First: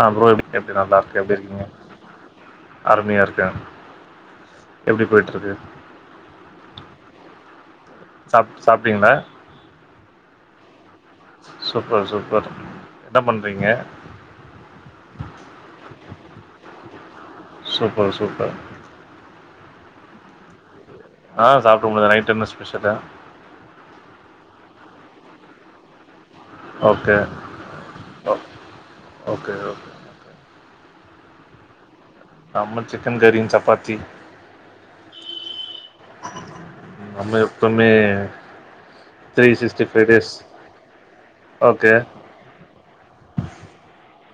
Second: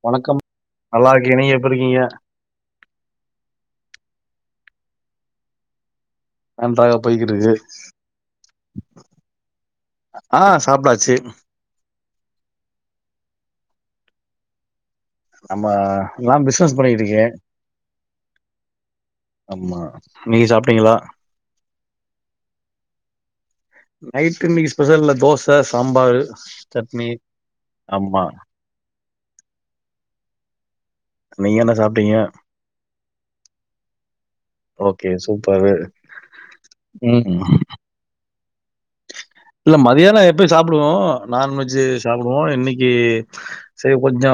அ bro வணக்கம் [unintelligible] நல்லா எப்டி இருக்கே நீங்க இருக்கீங்க எப்படி அருமையாருக்கே எப்டி போயிட்டுருக்கு நன்றாக போயிட்ருக்கு சாப் சாப்ட்டீங்களா அ சாப்ட்டாச்சு சூப்பர் சூப்பர் என்ன பண்றீங்க நம்ம நா பிசினஸ் பண்ணிட்டுருக்கே சூப்பர் சூப்பர் ஆமா நீங்க சாப்ட்டீங்களா அ சாப்டேன் ப்ரோ நைட்டு என்ன ஸ்பெஷலு நைட்டு இன்னக்கு ஸ்பெஷல் என்ன தோச சாம்பாரு சட்னி ஓகே ஆமா ஓ ஓகே ஓ நீங்க என்ன சாப்ட்டீங்க நம்ம சிக்கன் கறியு சப்பாத்தி ஓகே சூப்பரு ம் [unintelligible] த்ரீ இல்ல சிக்ஸ்டி ஃபைவ் மத்தியானம் டேஸ் எப்பயு சாப்டுவோ நான்வெஜ் ஓகே சாப்டுவோ இன்னைக்கு சேரி கொஞ்சோ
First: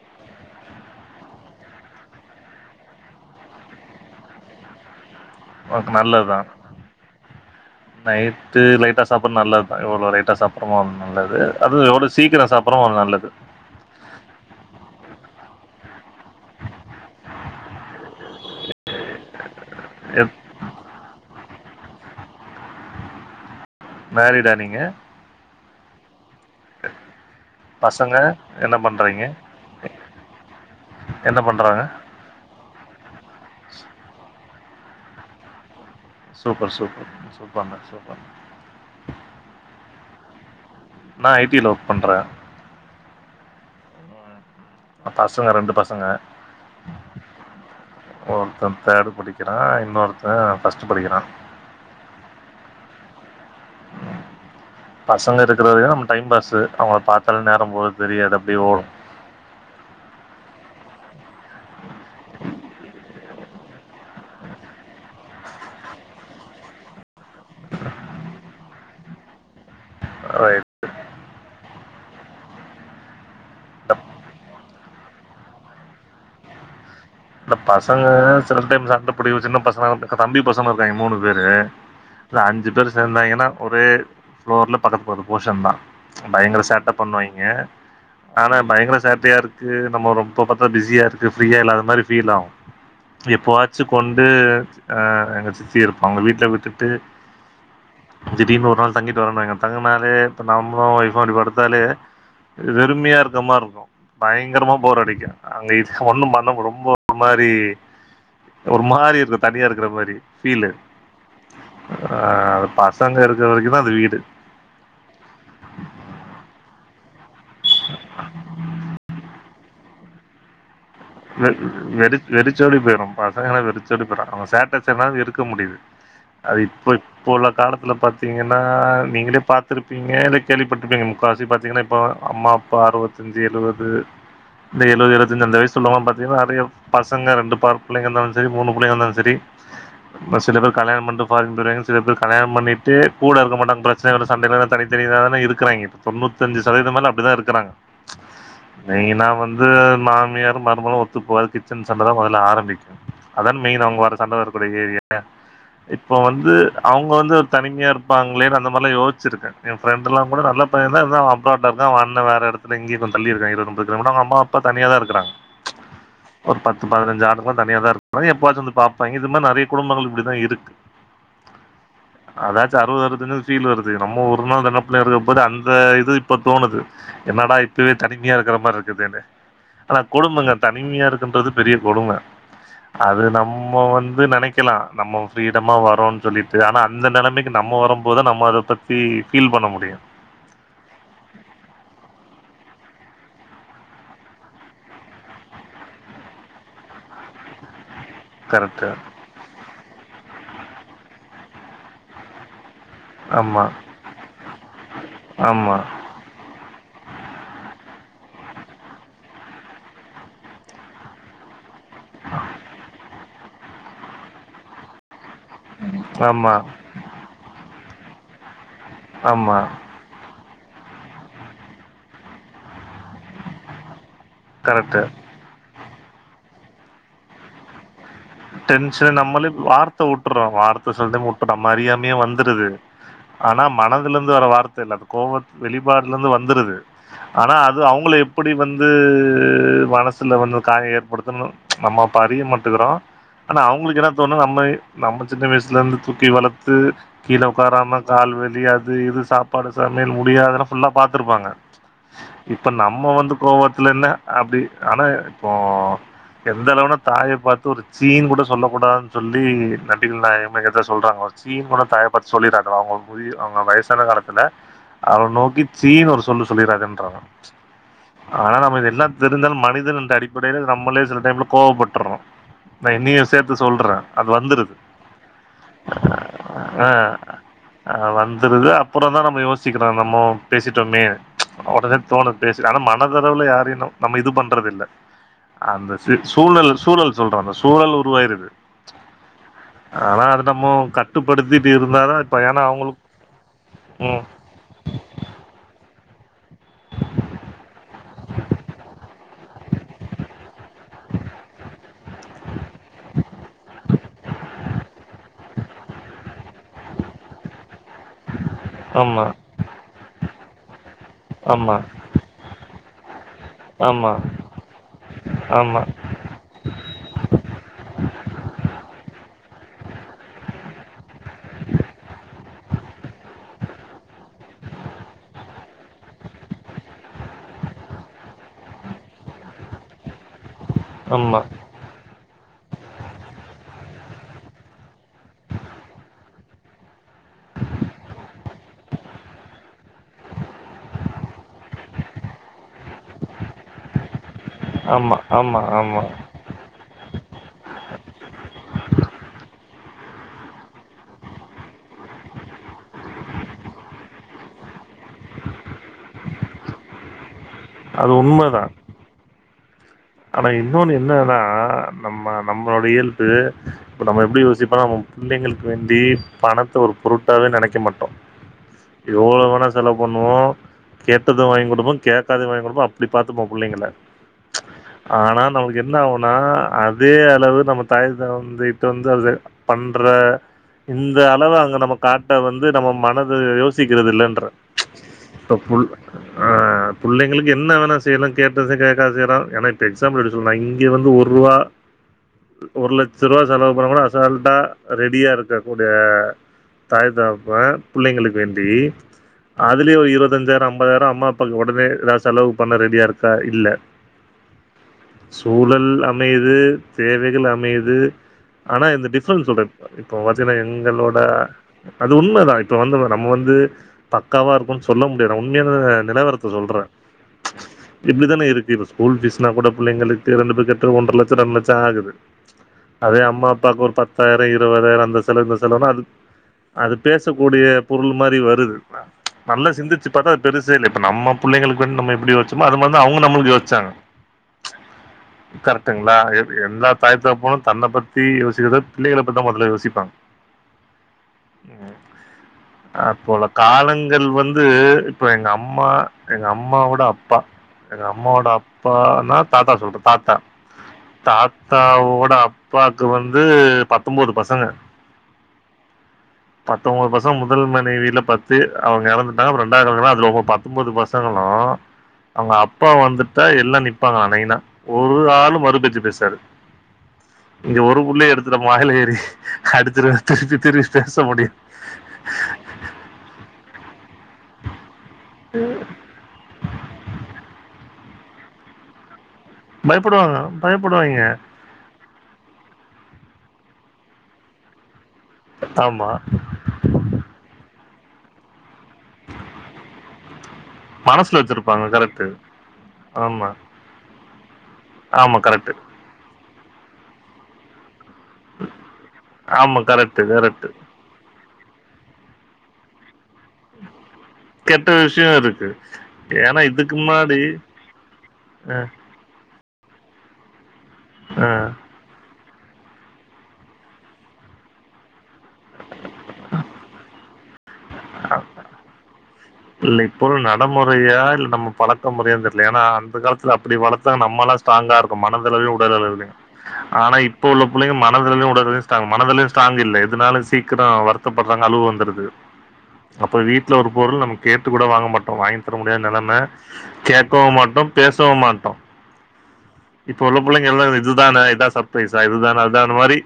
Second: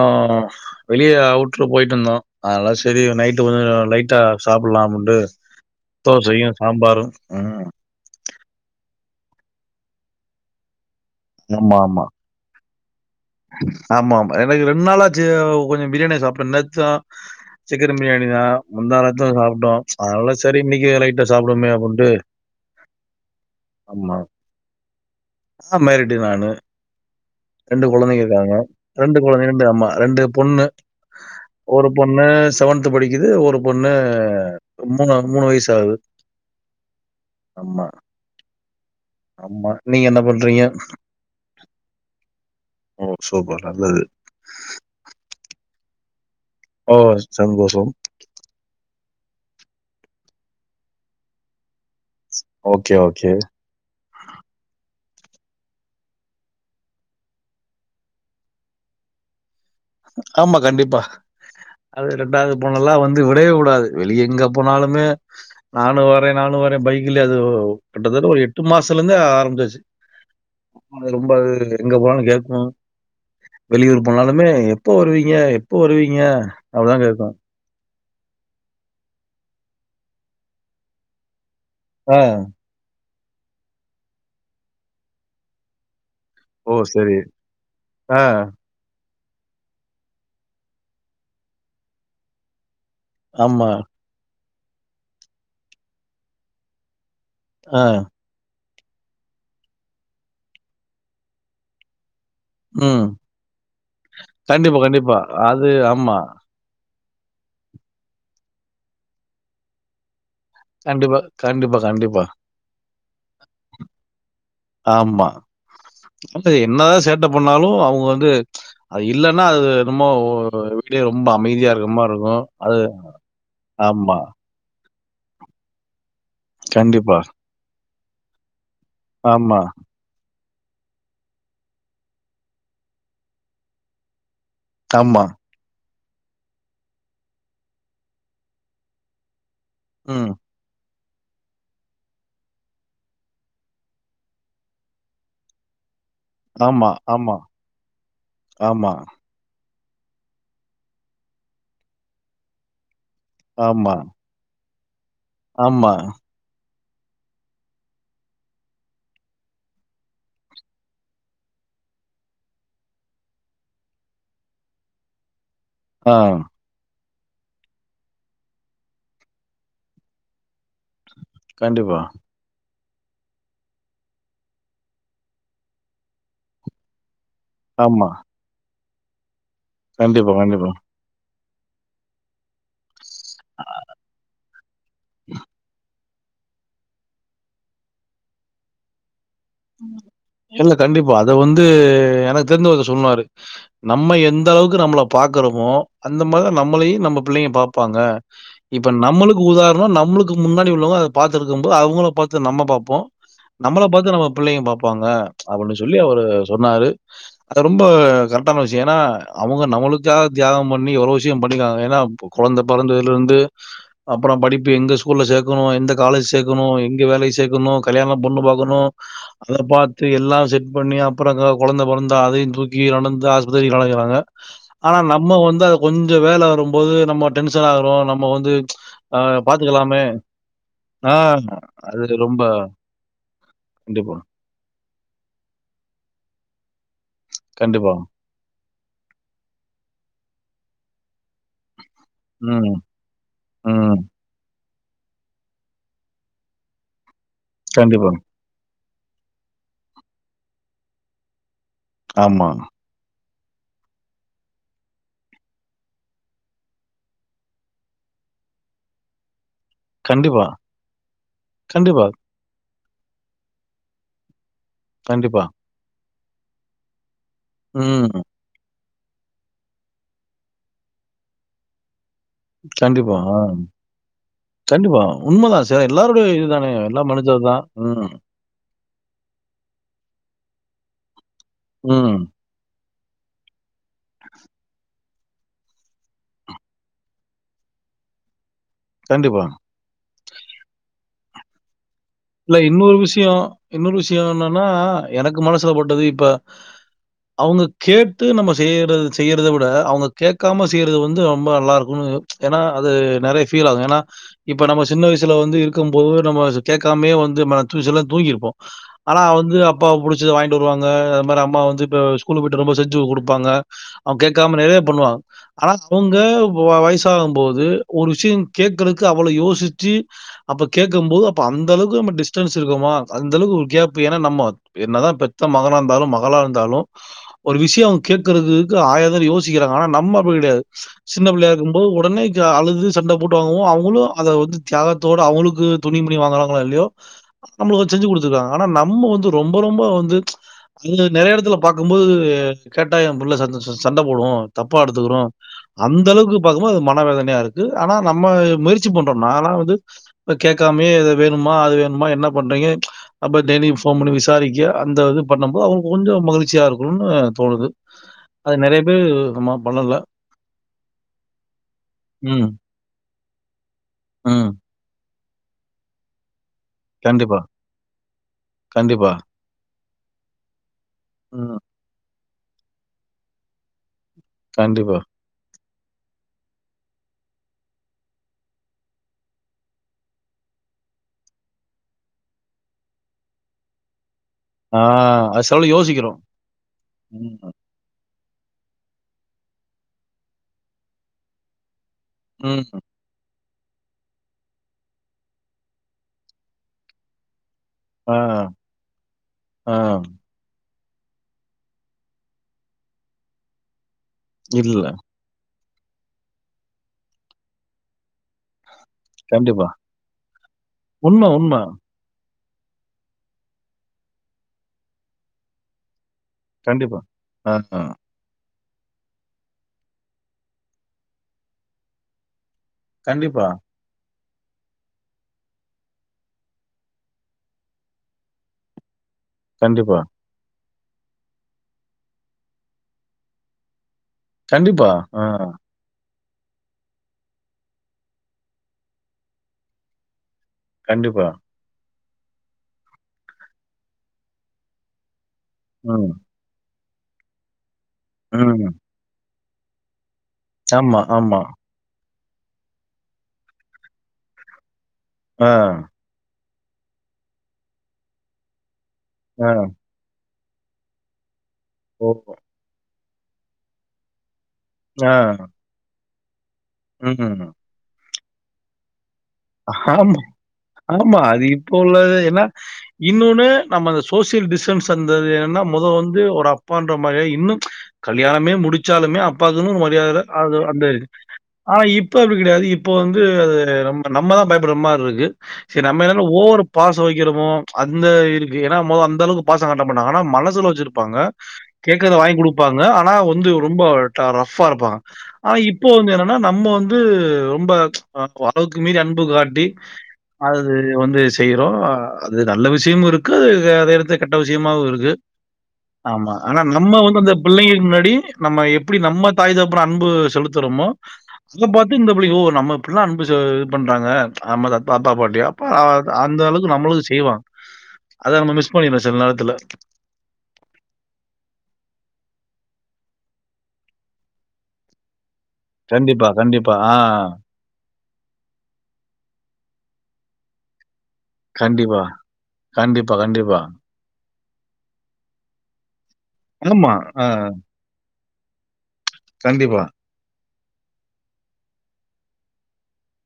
வெளியே அவுட்ல போயிட்டு வந்தோ அதால சரி நைட்டு கொஞ்சோ லைட்டா சாப்டுலா அப்டின்ட்டு ஒனக்கு நல்லதுதா ம் நைட்டு லைட்டா சாப்பற நல்லதா எவ்ளோ லேட்டா சாப் அப்பறமா நல்லது ஆமா அதுவு ஆமா எவ்ளோ சீக்கிரோ சாப்டுறோ நல்லது ஆமா ஆமா எனக்கு ரெண்டு நாளாச்சு கொஞ்சோ பிரியாணிய சாப்ட்ன் நேத்தா சிக்கன் பிரியாணி தா முந்தாநேத்தும் சாப்ட்டோ அதனால எப் சரி இன்னைக்கு லைட்டா சாப்டுவோமே அப்டின்ட்டு ஆமா மேரிடா நீங்க [unintelligible] ஏறிட்டேன் நானு ரெண்டு பசங்க கொழந்தைங்க இருக்காங்க என்ன ரெண்டு பண்றீங்க கொழந்தை ரெண்டு அம்மா ரெண்டு பொண்ணு என்ன பண்றாங்க ஒரு பொண் ணு செவன்த்து படிக்குது ஒரு பொண்ணு மூணு மூணு வயசு ஆகுது சூப்பர் சூப்பர் சூப்பர்ங்க ஆமா, சூப்பர் ஆமா நீங்க என்ன பண்றீங்க நான் ஐடில ஒர்க் பண்றே ஓ சூப்பர் நல்லது பசங்க ரெண்டு பசங்க ஓ சந்தோஷம் ஒருத்தன் தேர்டு படிக்கிறா இன்னொருத்தே ஃபஸ்ட்டு படிக்கிறா ஓகே ஓகே பசங்க இருக்கற வரையு டைம் பாஸ்ஸு அவங்கள பாத்தாலே நேரம் போறது தெரியாது அப்டியே ஓடும் ஆமா கண்டிப்பா அது ரெண்டாவது பொண்ணல்லா வந்து விடவே விடாது வெளிய எங்க போனாலுமே நானு வரே நானு வரே பைக்ல அது கிட்டத்தட்ட ஒரு எட்டு மாசத்துலருந்தே ஆரம்பிச்சாச்சு அது ரொம்ப அது எங்க போனாலு கேக்கு வெளியூர் போனாலுமே எப்போ வருவீங்க எப்போ வருவீங்க அப்டீன் தா கேக்கு இந்த பசங்க சில டைம் சண்ட பிடி சின்ன பசங்க இப்ப தம்பி பசங்களு இருக்காங்க மூணு பேரு ஆ. இந்த அஞ்சு பேர் சேந்தாங்கன்னா ஒரே ஃப்ளோர்ல பக்கத்து பக்கத்து போஷன் தா பயங்கர ஓ! சேட்ட சரி. பண்ணுவாய்ங்க ஆ. ஆனா பயங்கர சேட் டையா இருக்கு நம்ம ரொம்ப பாத்தா பிஸியா இருக்கு ஃபிரீயா இல்லாத மாரி ஃபீல் ஆவு ஆமா. எப்போவாச்சு கொண்டு ஆ எங்க சித்தி இருப்பாங்க வீட்ல விட்டுட்டு ஆ திடீர்னு ஒரு நாள் தங்கிட்டு வரேன்னாங்க தங்குனாலே இப்ப நம்மளு ஒய்ஃபு அப்டி படுத்தாலே ம். வெறுமையா இருக்க மாருக்கு பயங்கரமா கண்டிப்பா, போர் கண்டிப்பா. அடிக்கு அது அங்க இ ஆமா. ஒன்னும் பண்ண வுடும் ஒரு மாரி ஒரு மாரி இருக்கு தனியா இருக்குற மாரி ஃபீலு கண்டிப்பா, கண்டிப்பா, ஆ கண்டிப்பா. பசங்க இருக்குற வரைக்கு தா அது வீடு ஆமா வந்து என்னதா சேட்ட பண்ணாலு அவுங்க வந்து அது இல்லன்னா அது என்னமோ ஓ வெ வெறி வெறிச்சோடி போயிரு பசங்கல்லனா வெறிச்சோடி ஆமா. போயிரு அவுங்க சேட் டசனால இருக்க முடியுது அது இப்ப கண்டிப்பா. இப்ப உள்ள காலத்துல பாத்தீங்கன்னா நீங்களே ஆமா, பாத்துருப் நீங்க இல்ல கேள்விப்பட்ருப்பீங்க முக்காவாசி பாத்தீங்கன்னா இப்போ அம்மா அப்பா அறுவத்தஞ்சு எழுவது இந்த எழுவது ஆமா. எழுவத்தஞ்சு அந்த வயசுல்லுவங்கலா பாத்தீங்கன்னா நெறையா பசங்க ரெண்டு பார் புள்ளைங்க இருந்தாலு சரி மூனு புள்ளைங்க இருந்தாலு சரி ம். ஒரு சில பேர் கல்யாணம் பண்ட்டு பாதி போயிர்றாங்க சில பேர் கல்யாணம் பண்ணிட்டு கூட இருக்க மாட்டாங்க பிரச்சன வருது சண்ட வரு தனித்தனியா தான இருக்குறாய்ங்க தொண்ணூத்தஞ்சு ஆமா, சதவீத மேல அப்டிதா ஆமா, இருக்குறாங்க ஆமா. மெய்னா வந்து மாமியா ரு மருமகளு ஒத்துப்போவாது கிச்சன் சண்டதா மொதல்ல ஆரம்பிக்கு அதான மெய்ன் ஆமா, அவுங்க வர சண்ட வரக்கூடிய ஏரியா யா ஆமா. இப்போ வந் து அவுங்க வந்து ஒரு தனிமையா இருப்பாங்களேனு அந்த மாரில்லா யோசிச்சிருக்க ஏ ஃபிரெண்டுலா கூட நல்ல பையன்தா இருந்தாலு அவ அப்ராட்ல இருக்கா அவ அண்ண வேற எடத்துல எங்கியோ கொஞ்ச தள்ளி இருக்காங்க ரொம்ப தூரம் அவுங்க அம்மா அப்பா தனியா தா இருக்குறாங்க ஆ ஒரு பத்து பதினஞ்சு ஆண்டுகளா தனியா தா இருக்காங்க எப்பவாச்சு வந்து பாப்பாங்க இது மாரி நெறைய குடும்பங்கள் இப்டித்தா இருக்கு கண்டிப்பா அதாச்சு அறுவது அறவத்தஞ்சுன்னு ஃபீல் வருது நம்மோ ஒரு நாள் நெனப்புல இருக்கப் போது அந்த இது இப்போ தோணுது என்னடா இப்பவே ஆமா. தனிமையா இருக்குற மாரி இருக்குதேன்னு கண்டிப்பா, கொடுமங்க கண்டிப்பா. தனிமையா இருக்குன்றது பெரிய கொடும அது நம்ம வந்து நெனைக்கலா நம்ம ஃப்ரீடமா வரோன் சொல்லிட்டு ஆனா அந்த நெலமைக்கு நம்ம வரம் போதா நம்ம அத பத்தி ஃபீல் பண்ண முடியு இல்ல கண்டிப்பா அத வந்து எனக்கு தெரிஞ்ச ஒருத்தர் சொன்னாரு நம்ம எந்தளவுக்கு நம்மள பாக்குறோமோ அந்த மாரிதா நம்மளையு நம்ம புள்ளைங்க பாப்பாங்க கரெக்ட்டு. இப்ப நம்மளுக்கு உதாரண நம்மளுக்கு முன்னாடி உள்ளவங்க அத பாத்துருக்கும் போது அவுங்கள பாத்து நம்ம பாப்போ ஆமா, நம்மள பாத்து நம்ம பிள்ளைங்க பாப்பாங்க ஆமா, அப்டின்னு சொல்லி அவரு சொன்னாரு அது ரொம்ப கரெக்டான விஷய ஏன்னா அவுங்க நம்மளுக்காக தியாகம் பண்ணி எவ்ளோ விஷயம் பண்ணிருக்காங்க ஏன்னா கொழந்த பொறந்ததுல இருந்து அப்புற படிப்பு எங்க ஸ்கூல்ல சேக்கணு எந்த காலேஜ் ஆமா, சேக்கணு எங்க வேலைக்கு சேக்கணு கல்யாணம் பொண்ணு பாக்கணு அத ஆமா. பாத் த்து எல்லா செட் பண்ணி அப்புற கொழந்த பொறந்தா அதையு தூக்கி நடந்து ஆஸ்பத்திரிக் அலையிறாங்க அனா கரெக்ட்டு. நம்ம வந்து அது கொஞ்ச வேல வரும்போது நம்ம டென்ஷன் ஆகறோ நம் டென்ஷன் நம்மளே வார்த்த உட்டர்றோ வார்த்த சில ஆ டைம் உட்றோ நம்ம அது அறியாமயே ரொம்ப வந்துருது அனா மனதுல கண்டிப்பா, இருந்து வர வார்த்த இல்ல அது கோவத் வெளிப்பாடுல இருந்து வந்துருது அனா அது கண்டிப்பா. அவுங்கள‌ எப் படி வந்து மனசுல வந்து காயோ ஏற்படுத்தன்னு நம்ம அப்ப அறிய ம், மாட்டுக்கறோ அனா அவுங்களுக்கு ம். என்ன தோணு நம்ம நம்ம சின்ன வயசுல இருந்து தூக்கி வளத்து கீழ ஒக்காராம கண்டிப்பா. கால் வலி அது இது சாப்பாடு சமையல் முடியாதுன்னா ஃபுல்லா பாத்துருப்பாங்க ஆமா. இப்ப நம்ம வந்து கோவத்துல என்ன அப்டி ஆனா இப்போ எந்த அளவுனா தாய பாத்து ஒரு சீன் கூட சொல்ல கூடாதுன் சொல்லி நபிகள் கண்டிப்பா, நாயகம் [unintelligible] எதோ சொல்றாங்க சீன் கூட கண்டிப்பா, தாய பாத்து சொல்லிராத அவுங்க [unintelligible] அவங்க வயசான காலத்துல அவ கண்டிப்பா. நோக்கிப் சீன்னு ஒரு சொல்லு சொல்லீறாதன்றாங்க ம் ஆனா நம்ம இதெல்லா தெரிந்தாலு மனிதன் என்ற அடிப்படையில நம்மலே சில டைம்ல கோவப்பட்டர்றோ நா கண்டிப்பா, என்னையு ஆ. சேர்த்து சொல்ற அது வந்துருது கண்டிப்பா. உண்மதான் சார். எல்லாருடைய இதுதானே. ஆ எல்லா மனிதர் தான். ம், ஆவன் த்தரது அப்பறோ தா நம்ம யோசிக்கறோ நம்மோ பேசிட்டோமே உடனே ம். தோணுது பேசிட் அனா மன தளவுல யாரையுனு நம்ம இது பண்றதுல்ல அந்த சி சூழல் சூழல் சொல்ற அந்த சூழல் உருவாயிருது கண்டிப்பா ஆனா அது நம்மே கட்டுப்படுத்தீட்டு இருந்தாதா இப்ப இல்ல ஏன்னா இன்னொரு அவங்களுக்கு விஷயோ இன்னொரு விஷயோ ம் என்னன்னா எனக்கு மனசுல பட்டது இப்ப அவுங்க கேட்டு நம்ம செய்ற செய்றத விட அவுங்க கேக்காம செய்றது வந்து ரொம்ப நல்லாயிருக்குன்னு ஏன்னா அது நெறைய ஃபீல் ஆது ஏன்னா இப்ப நம்ம சின்ன வயசுல வந்து இருக்கும் போது நம்ம கேக் காமே வந்து மற்று விஷயலா தூங்கிருப்போ அனா ஆமா வந்து அப்பா புடிச்சத வாயின்ட் வருவாங்க அது மாரி அம்மா ஆமா வந்து இப்ப ஸ்கூல்லுக்கு போயிட்டு வரும்போது செஞ்சு குடுப்பாங்க அவ கேக்காம நெறைய பண்ணுவா ஆ ஆ அவங்க வா வயசாகும் போது ஒரு விஷயங் கேக்கறக்கு அவ்ளே யோசிச்சி அப்ப கேட்கும் போது அப்ப அந்த அளவுக்கு நம்ம டிஸ்டன்ஸ் இருக்குமா அந்த அளவுக்கு ஒரு கேப் பு ஏனா நம்ம என்னதா பெத்த மகனா இருந்தாலு மகளா இருந்தாலு ஒரு விஷயோ கேக்கறதுக்கு ஆயிர தரோ யோசிக்கறாங்க அனா நம்ம அப்டி கெடையாது சின்ன ஆமா பிள்ளையா இம்போ உடனே க அழுது சண்ட போட்டு வாங்குவோ அவுளு அத வந்து தியாகத்தோடு அவுங்களுக்கு துணி [unintelligible] வாங்கறாங்களோ இல்லயோ நம்மளுக்கு வந்து செஞ்சி குடுத்துருக்காங்க அனா நம்ம வந்து ரொம்ப ரொம்ப வந்து [unintelligible] நெறைய எடத்துல பாக்கும் போது கேட்டா ஏ புள்ள சந் [unintelligible] சண்ட போடு தப்பா ஆமா எடுத்துக்கறோ ஆமா ஆமா அந்த அளவுக்கு பாக்கும் போது அது மன வேதனையா இருக்கு அனா நம்ம முயற்சி பண்றோ நா லா வந்து இப்ப கேக்கா மே எத வேணுமா அது வேணுமா என்ன பண்றீங்க அப்ப டெலி போன் பண்ணி விசாரிக்க அந்த இது பண்ண போ அவுங்க கொஞ்சோ மகிழ்ச்சியா இருக்கணுன் தோணுது அது உண்மதா இது நம்ம பண்ணல அனா இன்னொன்னு என்னன்னா நம்ம ம், நம்மளோட இயல்பு இப்ப நம்ம எப்டி ம். யோசிப்போ நம்ம புள்ளைங்களுக் வேண்டி பணத்த ஒரு கண்டிப்பா, பொருட்டாவே நெனைக்க மாட்டோ கண்டிப்பா. எவ்ளே வேணா செலவு பண்ணுவோ கேட்டது ம். வாங்கி குடுபோ கேக்காததையு வாங்கி குடுபோ அப்டி பாத்துப்போ புள்ளைங்கள கண்டிப்பா ஆனா நம்மளுக்கு என்ன ஆகுனா அதே அளவு நம்ம தாய் தந்தைட்ட வந்து அது பண்ற இந்தளவு அங்க நம்ம காட்ட வந்து நம்ம மனது யோசிக்கிறது இல்லன்றே ஆ அது இப்ப சில புள் யோசிக்கிறோம். ஆ புள்ளைங்களுக்கு ம், என்ன வேணா ட்டு எல்லா கேட்டது கேக்காதது எதா ஆனா இப்ப எக்ஸாம்பிள் எடுத்துக் [unintelligible] இங்க வந்து ஒருவா ம். ஒரு லட் சருவா செலவு பண்ணா கூட அசல்ட்டாக ரெடியாக இருக்கக்கூடிய தாய் தாகப்பன் ஆ, புள்ளைங்களுக்கு வேண்டி ஆ. அதுலேயே ஒரு இருவ தஞ்சாயிரோ அம்பதாயிரோ அம்மா அப்பாக்கு ஒடனே எதா செலவு பண்ண ரெடியாருக்க இல்ல இல்ல சூழல் அமையிது தேவைகள் அமையிது ஆனா இந்த டி ஃபரண்ட்ஸோட கண்டிப்பா. இப்ப பாத்தீங்கனா எங்களோட உண்ம, உண்ம. அது உண்மதா இப்ப வந்து நம்ம வந்து பக்காவா இருக்கோணு சொல்ல முடியாது நா உண்மையான நிலவரத் த சொல்றே கண்டிப்பா. ஆ, ஆ. இப்டித்தான இருக்கு இப்ப ஸ்கூல் ஃபீஸ் னா கூட புள்ளைங்களுக்கு தெரண்டு போய் கட்ரோ ஒன்ற லட்சோ ரெண்டு லட்சோ ஆகுது அதே கண்டிப்பா, அம்மா அப்பாக்கு ஒரு பத் தாயிரோ இருவதாயிரோ அந்த செலவு இந்த செலவுனா அது அது பேசக்கூடிய பொருள் மாரி வருது நல்ல கண்டிப்பா, சிந்திச்சு பாத்தா அது பெருசே இல்ல இப்ப நம்ம புள்ளைங்களுக்கு வந்து நம்ம எப்டி யோச்சமோ அதுமாரி தா அவுங்க நம்ளுக்கு யோச்சாங்க கண்டிப்பா ஆ கரெக்டுங்ளா எல் எல்லா தாய் தகப்பனு தந்த பத்தி யோசிக்கத விட பிள்ளைக பத்தி தா மொதல்ல யோசிப்பாங்க கண்டிப்பா அப்புள்ள காலங்கள் வந்து இப்போ எங்க அம்மா ம், எங்க அம்மாவோட அப்பா எங்க அம்மாவோட ம். அப்பானா தாத்தா சொல்றே தாத்தா ஆமா ஆமா தாத்தா வோட அப்பாக்கு வந்து பத்தம்போது பசங்க ஆ பத்தம்போது பசங்க முதல் மனைவில பத்து அவுங்க எறந்துட்டாங்க ஆ. அப்றோ ரெண்டாது கல் [unintelligible] அதுல ஒம்போ பத் தொம்போது பசங்களு ஓ ஹோ எங்க அப்பா வந்துட்டா எல்லா நிப்பாங்ள நைனா ஒரு ஆளு மறுபேச்சு பேசாது ம் ம் இங்க ஒரு புள்ளயே எடுத்து நம்ம வாயில ஏறி அடிச்சிரு வேண்ட்டு திருப்பி திருப்பி பேச முடியு இப்ப உள்ளது என்ன இன்னொன்னு நம்ம அந்த சோசியல் டிஸ்டன்ஸ் அந்த அது என்ன மொத வந் இது ஒட அப்பான்ற மாரியே இன்னு கல்யாணமே முடிச்சாலுமே அப் பாக்குன்னு ஒரு மரியாத பயப்படுவாங்க. அது அந்தே பயப்படுவாய்ங்க. ஆனா இப்ப அப்டி கெடையாது இப்ப வந்து அது நம் நம்ம தா பயப்பட்ற மாரி இருக்கு செரி நம்ம ஆமா. என்னான ஓவரா பாச வெக்கிறமோ அந்த இருக்கு ஏனா மொ அந்த அந்தளவுக்கு வந்து பாசங்காட்ட மாட்டாங்க மனசில வெச்சிருப்பாங்க மனசுல வச்சிருப்பாங்க. கேக்கறத கரெக்ட்டு. வாங்கி குடுப்பாங்க ஆனா வந்து ஆமா. ரொம்ப ரஃபா இருப்பாங்க ஆமா ஆனா கரெக்ட்டு. இப்போ வந்து என்னன்னா நம்ம வந்து ரொம்ப [unintelligible] மீறி அன்பு காட்டி ஆமா கரெக்ட்டு, கரெக்ட்டு. அது வந்து செய்றோ அ அது நல்ல விஷயமு இருக்கு அத எடுத்து கெட்ட விசியமாவு கெட்ட இருக்கு விஷயம் இருக்கு. ஆமா ஆனா ஏன்னா இதுக்கு நம்ம வந்து அந்த முன்னாடி பிள்ளைங்களுக்கு முன்னாடி நம்ம அ, எப்டி நம்ம தாய் தகப்பன் அன்பு செலுத்துறோமோ அ, அத பாத்து இந்த பிள்ளை ஓ நம்ம இப்பில்லா அன்பு செ பண்றாங்க அம்ம த தாத்தா பாட்டி அ அந்த அளவுக்கு நம்மளுக்கு செய்வா அத நம்ம மிஸ் பண்ணிறோ சில நேரத்துல இல்ல இப்போது நடமுறையா இல் நம்ம பழக்க முறையானு தெரில ஏனா அந்த காலத்துல அப்டி வளத்தாங்க நம்மளா ஸ்ட்ராங்கா இருக்கு மனது அளவுலையு உடல் கண்டிப்பா, அளவுலையு கண்டிப்பா. ஆ. ஆனா இப்ப உள்ள பிள்ளங்க மனது அளவுலையு உடல் அளவுலையு ஸ்ட்ராங் மனது அளவுல ஸ்டராங் இல்ல இதனால சீக்கிரோ வர் த்தப்படுறாங்க அழவ கண்டிப்பா, வந்துடுது கண்டிப்பா, அப்பறோ கண்டிப்பா. வீட்ல ஒரு பொருள் நம்ம கேட்டு கூட வாங்க மாட்டோ வாங்கி தர முடியாத நெலைம ஆமா. ஆ. கேக்கவு மாட்டோ பேசவு மாட்டோ கண்டிப்பா இப்ப உள்ள பிள்ளைங்க எல்லா இதுதானே இதா சர்ப்ரைசா இதுதானே அதான மாரி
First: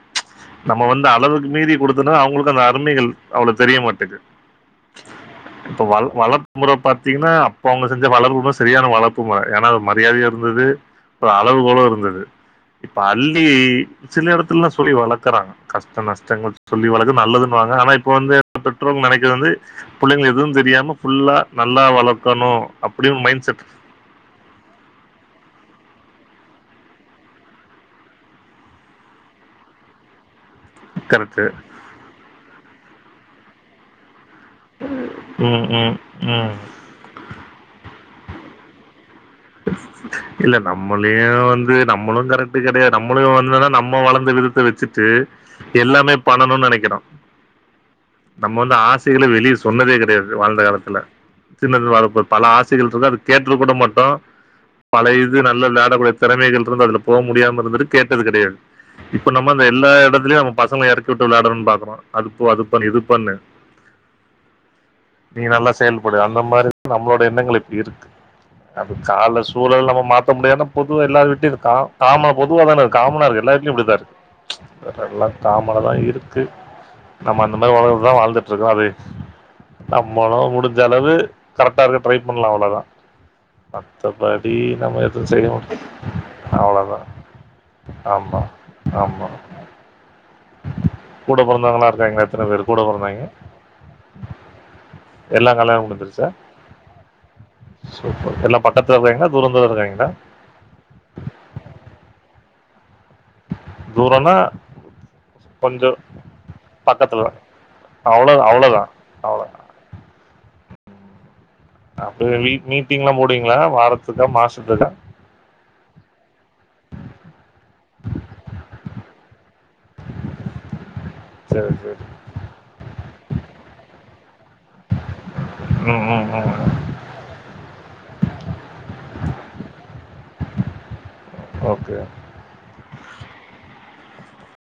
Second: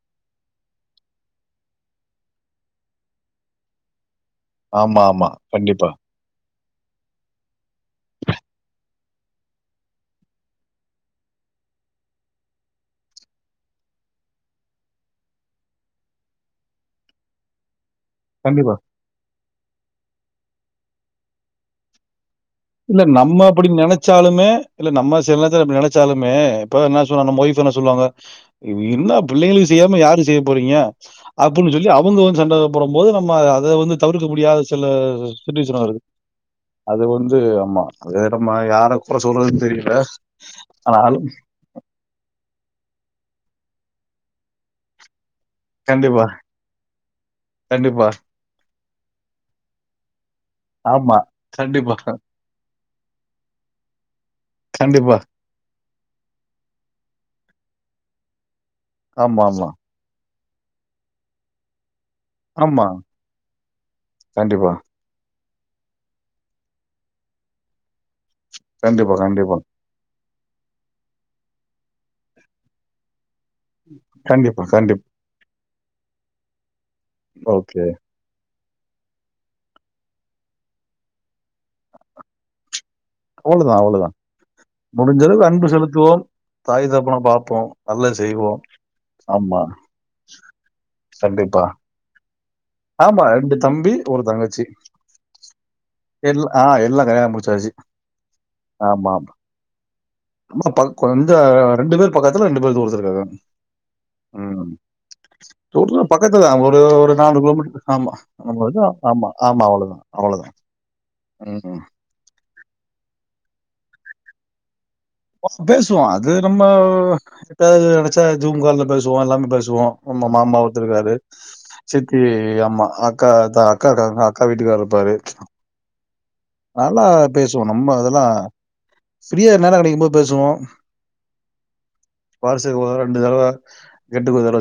நம்ம வந்து அளவுக்கு மீறி குடுத்தனா அவுங்களுக்கு அந்த அருமைகள் அவ்வளோ தெரிய மாட்டேக்கு ஆமா ஆமா இப்போ கண்டிப்பா, வள் வள முறை பாத்தீங்கன்னா அப்ப அவுங்க செஞ்ச வளர்பபு சரியான வளர்ப்புபாங்க ஏனா அது மரியாதையா இருந்தது ஒரு அளவு கோலு இருந்துது இப்ப அல்லி சில இடத்துலல்லா சொல்லி வளக்குறாங்க கஷ்ட நஷ்டங்கள் சொல்லி வளக்குது நல்லதுன்னுவாங்க ஆனா ப் இப்போ வந்து கண்டிப்பா. பெற்றோர்கள் நெனைக்கிறது வந்து பிள்ளைங்கள எதுவு தெரியாம ஃபுல்லா நல்லா வளக்கணு இல்ல நம்ம அப்படி நெனை ச்சாலுமே இல்ல நம்ம சிலது நெனைச்சாலுமே இப்ப என்ன சொன்னா நம்ம ஒய்ஃப் என்ன சொல்லுவாங்க இவ என்ன பிள்ளைகளுக்கு செய்யாம யாருக் செய்யப் போறீங்க கரெக்ட்டு. அப்டின்னு சொல்லி அவுங்க ஒரு சண்டைய போடம்போது நம்ம அத வந்து தவிர்க்க முடியாத சில ம், சிட்டிவேசன் ம், வருது ம். அது வந்து ஆமா அது நம்ம யார கொற சொல்றதுன் தெரில ஆனாலு நம்மளு கரெக்ட் கெடையா நம்மளு வந்தனா நம்ம வளந்த விதத்த வச்சுட்டு எல்லாமே கண்டிப்பா பண்ணணு நெனைக்கிறோ கண்டிப்பா நம்ம வந்து ஆசைகள வெளிய சொன்னதே கெடையாது வாழ்ந்த காலத்துல ஆமா சிலது கண்டிப்பா வரப்பப் பல ஆசைகள் இருக்கு அது கேட்ருகக்கூட மாட்டோ பல கண்டிப்பா இது நல்ல விளாடகூட திறமைகள் இருந்து அதுல போ முடியாம இருந்தது கேட்டது கெடையாது இப்ப ஆமா நம்ம அந்த ஆமா எல்லா எடத்துலயு நம்ம பசங்க இற க்யுட்டு விளாடணும்னு பாக்குறோ அதுப் போ அது ஆமா பண்ணு இது பண்ணு கண்டிப்பா நீ நல்லா செயல்படு அந்த மாரி நம்மளோட எண்ணங்கள் இப்பிடி இருக்கு அது கண்டிப்பா கால கண்டிப்பா சூழல் நம்ம மாத் த்த முடியாதுனா பொதுவா எல்லாருவிட்டயு இதுக் கா காம பொதுவா தான இருக்கு காமனா இருக்கு எல்லாரு [unintelligible] இப்டிதா கண்டிப்பா அது கண்டிப்பா எல்லா காமனா தா இருக்கு நம்ம அந்த மாரி ஓகே வ வா வாழ்ந்துட்டு இருக்குறோ அதே நம்மலு முடிஞ்ச அளவு கரெக்ட்டா இருக்க ட்ரைப் பண்ணலா அவ்ளோ தா அவ்ளோதா அவ்ளோதா எதுவும் முடிஞ்சது செய்ய அன்பு முடியும் செலுத்துவோம் தாய் அவ்வளவுதான் தகப்பனா பாப்போம் நல்லது ஆமா செய்வோம் ஆமா கூட கண்டிப்பா பொறந்தவங்களா இருக்காங்கல எத்தன பேர் கூட ஆமா பிறந்தாங்க ரெண்டு தம்பி ஒரு தங்கச்சி எல்லா கல்யாணம் முடிஞ்சுருச்சா எல்லாம் ஆ எல்லாம் கல்யாணம் முடிச்சாச்சு சூப்பர் எல்லா பக்கத்துல ஆமா இருக்காங்களா ஆமா தூரம் [unintelligible] இருக்காங்களா ஆமா பக் கொஞ்ச ரெண்டு பேர் பக்கத்துல ரெண்டு பேர் தூரத்துல இருக்காங்க தூரன்னா தூர்னா பக்கத்துல தா ஒரு ஒரு பக்கத்துல நாலு கிலோமீட்டர் ஆமா அவ்ளோ அவ்ளோதா [unintelligible] ஆமா அவ்ளோ ஆமா அவ்ளோதா அவ்ளோதா ம் ம் அப்போ வீட் மீட்டிங்லா போடுவீங்களா வாரத்துக்கா மாசத்துக்கா ஃபஸ்ட்டு பேசுவோ அது நம்ம வ் செட் ஆகாது நெனச்சா ஜூம் கால்ல பேசுவோ எல்லாமே பேசுவோ நம்ம மாமா ஒருத்தருக்காரு சரி சரி சித்தி அம்மா அக்கா தா அக்கா இருக்காங்க அக்கா வீட்டுக்காரு இருப்பாரு ம் ம் ம் ம் நல்லா பேசுவோ நம்ம அதெல்லா ஃபிரீயா நேர கெடைக்கு போது பேசுவோ ஓகே வருஷத்துக்கு ஒரு தடவ ரெண்டு தடவ கெட்டு கெதர வச்சு